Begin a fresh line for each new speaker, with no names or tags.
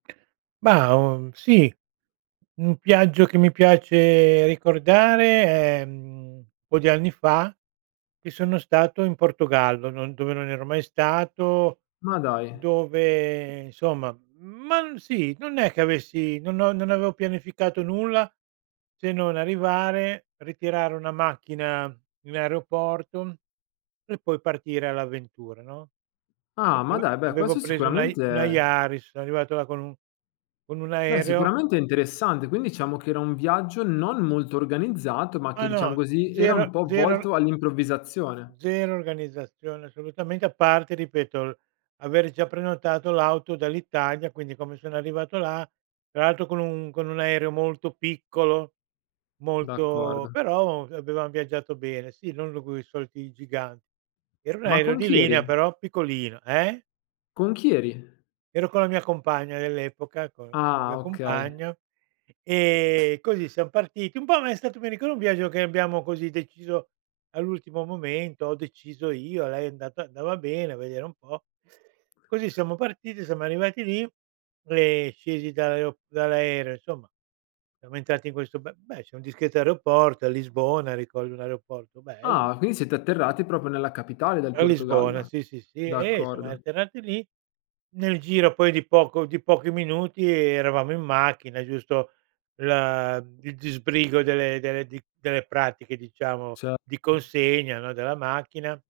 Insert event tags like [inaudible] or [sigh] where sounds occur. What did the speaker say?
Mah, uhm, sì, un viaggio che mi piace ricordare è, mhmm, po' di anni fa che sono stato in Portogallo, non dove non ero mai stato,
Ma dai.
dove, insomma, ma m sì, non è che avessi no no non avevo pianificato nulla se non arrivare, ritirare una macchina in aeroporto e poi partire all'avventura, no, v
Ah, ma
v
dai, beh,
avevo
questo
preso una i
sicuramente
una
è
Yaris, son arrivato là con un con un
beh,
aereo.
sicuramente è interessante. Quin diciamo che era un viaggio non molto organizzato ma
Ma
che, diciamo
no,
così, era
zero
un po'
zero
volto all'improvvisazione.
zero organizzazione assolutamente, a parte, ripeto, avere già prenotato l'auto dall'Italia, quindi, come sono arrivato là, tra l'altro con un con un aereo molto piccolo, molto
D'accordo.
però, [unintelligible] avevam viaggiato bene. Sì, non coi soliti giganti. Era un
Ma
aereo
con
di
chi
linea,
eri?
però piccolino. Eh?
Con chi eri?
Ero con la mia compagna dell'epoca, con con la mia
Ah, okay.
compagna e così siam partiti. Un po' è stato, mi ricordo, un viaggio che abbiamo, così, deciso all'ultimo momento, ho deciso io, a lei è andata andava bene, a vedere un po'. Così, siamo partiti, siamo arrivati lì, e scesi dall'ae dall'aereo, insomma, siamo entrati in questo be beh, c'è un discreto aeroporto, a Lisbona, ricordo un aeroporto bello,
Ah,
insom
quindi siete atterrati proprio nella capitale del
A Lisbona,
Portogallo.
sì, sì, sì. Eh, siamo
D'accordo.
atterrati lì, nel giro, poi, di poco di pochi minuti eravamo in macchina, giusto l il disbrigo delle delle di delle pratiche, diciamo,
Ce
di consegna, no, della macchina.